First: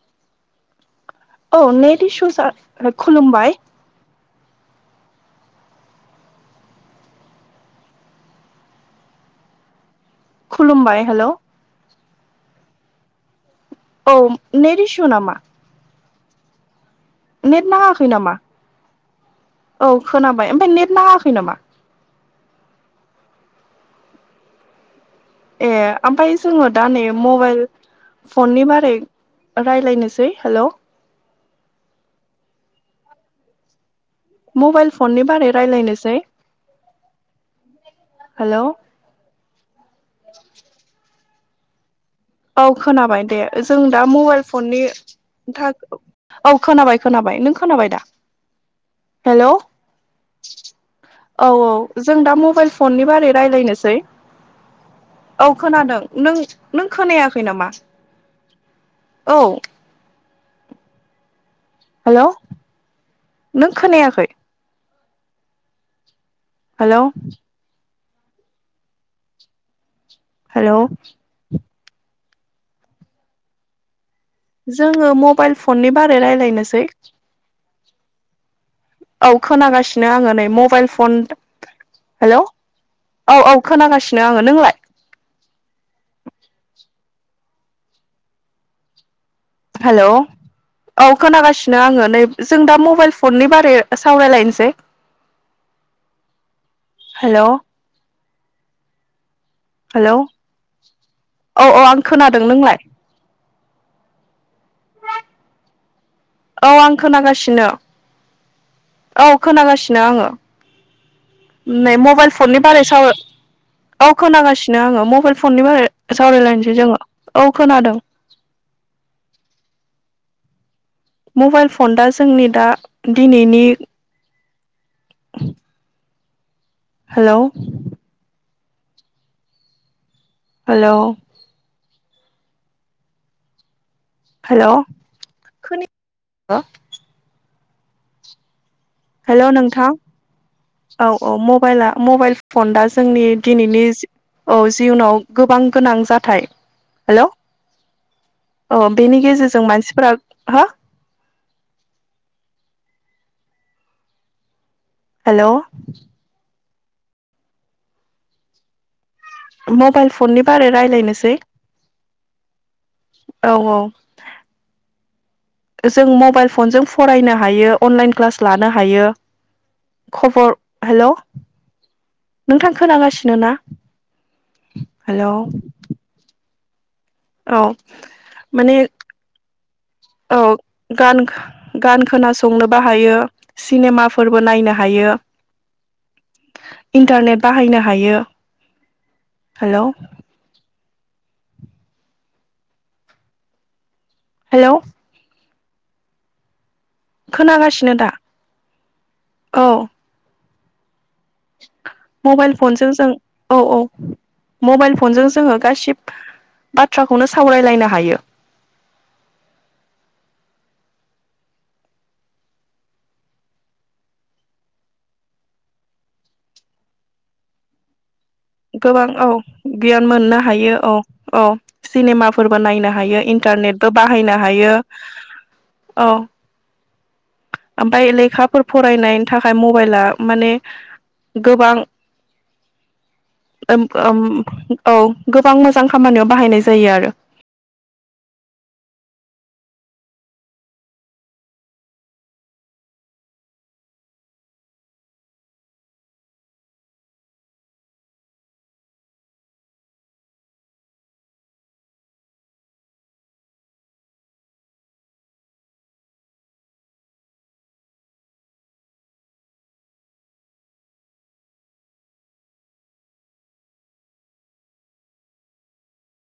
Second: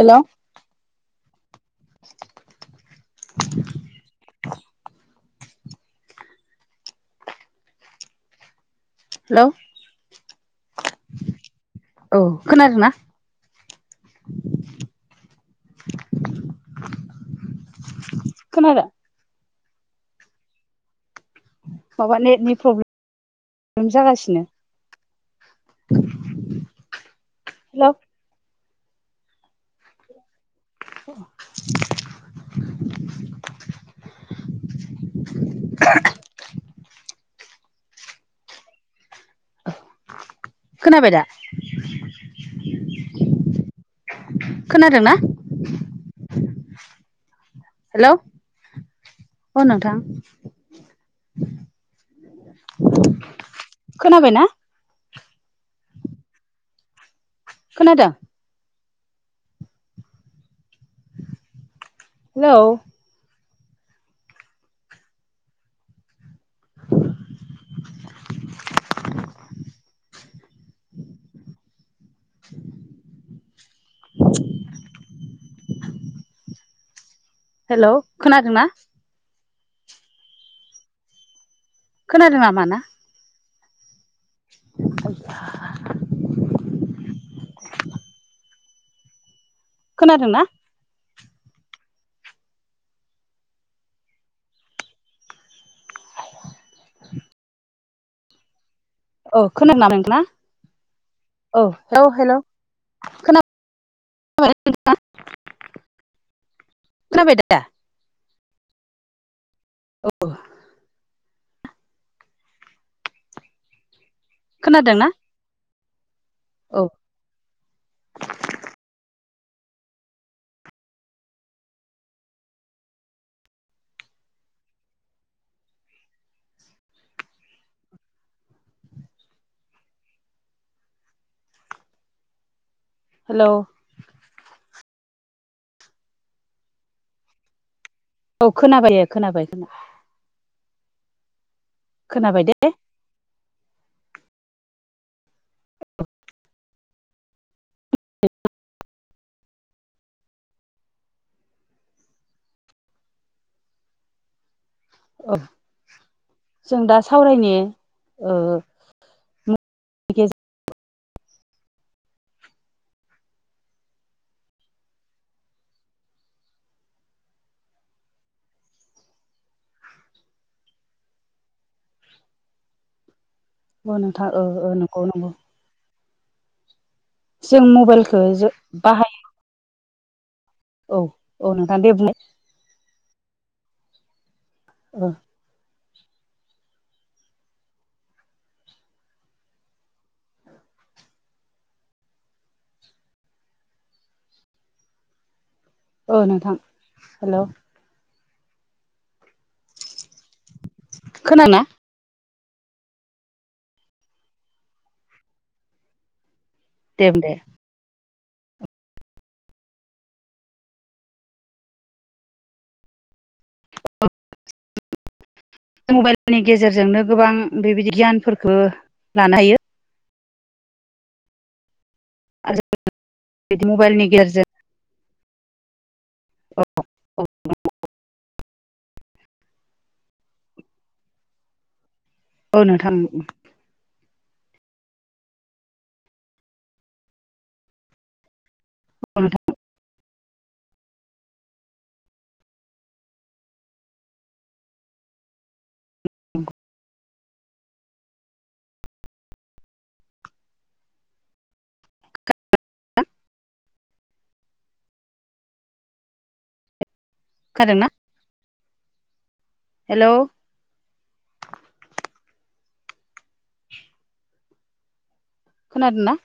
हेल' औ नेडिशुसआ खुलुमबाय हेल' खुलुमबाय हेल' औ खोनादों ना? औ नेट इसु नामा? नेट नाङा। खोनादों? औ खोनाबाय ओमफ्राय नेट नाङायाखै नामा? माबा नेटनि फ्रब्लेम जागासिनो। ए ओमफाय जोङो दा नै मबाइल हेल' फननि बारै रायलायनोसै। हेलौ! मबाइल फननि बारै रायलायनोसै हेलौ! खोनाबाय दा? औ खोनाबाय दे जों दा मबाइल फननि खोनादोंना थाखाय। औ खोनाबाय-खोनाबाय। नों खोनाबाय दा? औ नोंथां। औ-औ जों दा मबाइल फननि बारै रायलायनोसै। खोनाबायना औ खोनादों नों-नों खोनायाखै नामा? खोनादों औ। हेलौ! नों खोनायाखै? हेलौ! हेलौ! जोङो मबाइल फननि बारै रायलायनोसै? हेलौ! खोनादोंना? औ खोनागासिनो आङो नै मबाइल फन। हेलौ खोनादोंना मा ना? औ औ खोनागासिनो आङो। नोंलाय? हेलौ खोनादोंना? औ खोनागासिनो आङो नै जों दा मबाइल फननि बारै सावरायलायनोसै? हेलौ! औ खोनादों ना हेलौ नोंथां औ आं हेलौ-हेलौ खोनादों नोंलाय खोना। [inaudible] औ आं दा खोनागासिनो औ। खोनांगासिनो आङो नै मबाइल फननि बारै साव। औ खोनागासिनो खोनादों आङो ना? मबाइल फननि बारै सावरायलायनोसै औ जोङो औ खोनादों। [inaudible] मबाइल फन दा जोंनि दा दिनैनि। [inaudible] हेलौ! हेलौ! हेलौ! हेलौ! [unintelligible] औ खोनाबाय दे खोनाबाय-खोनाबाय। औ-औ मबाइला मबाइल दे फन दा जोंनि दिनैनि। औ जियुनाव गोबां गोनां जाथाइ हेलौ! अ! बेनि गेजेर। जों मानसिफ्रा हो? हेलौ! जों दा सावरायनि ओ। मबाइल फननि बारै रायलायनोसै। है। औ-औ। जों मबाइल फनजों फरायनो हायो, अनलाइन क्लास लानो हायो। खबर हेलौ! नोंथां खोनागासिनो। नोना गेजेर नोंथां ओ ओ नंगौ नंगौ हेलौ! जों मबाइलखौ जो माने बाहायो। औ औ गान औ नोंथां दे गान बुंलाय खोनासंनो बाहायो सिनेमाफोर बो नायनो हायो इन्टारने बाहनो हायो हेल' हेलै औ नोंथां। हेल' खोनागासिनो दा औ खोनाना मबाइल फनजों जों औ औ मबाइल फनजों जोङो गासिब दे बुं बाथ्राखौनो दे सावरायलायनो हायो। मबाइलनि गेजेरजोंनो गोबां बेबायदि गियानफोर गोबां औ गियान मोननो हायो औ औ। आरो सिनेमाफोरबो नायनो हायो बिदि इन्टारनेटबो मबाइलनि बाहायनो गेजेरजों हायो। औ औ औ ओमफ्राय लेखाफोर फ रायनायनि थाखाय मबाइला माने गोबां औ न ओम ओम औ गोबां मोजां खामानियाव बाहायनाय जायो आरो। थ' नोंथां। [inaudible] कोदों ना हेल' खोनादोंना?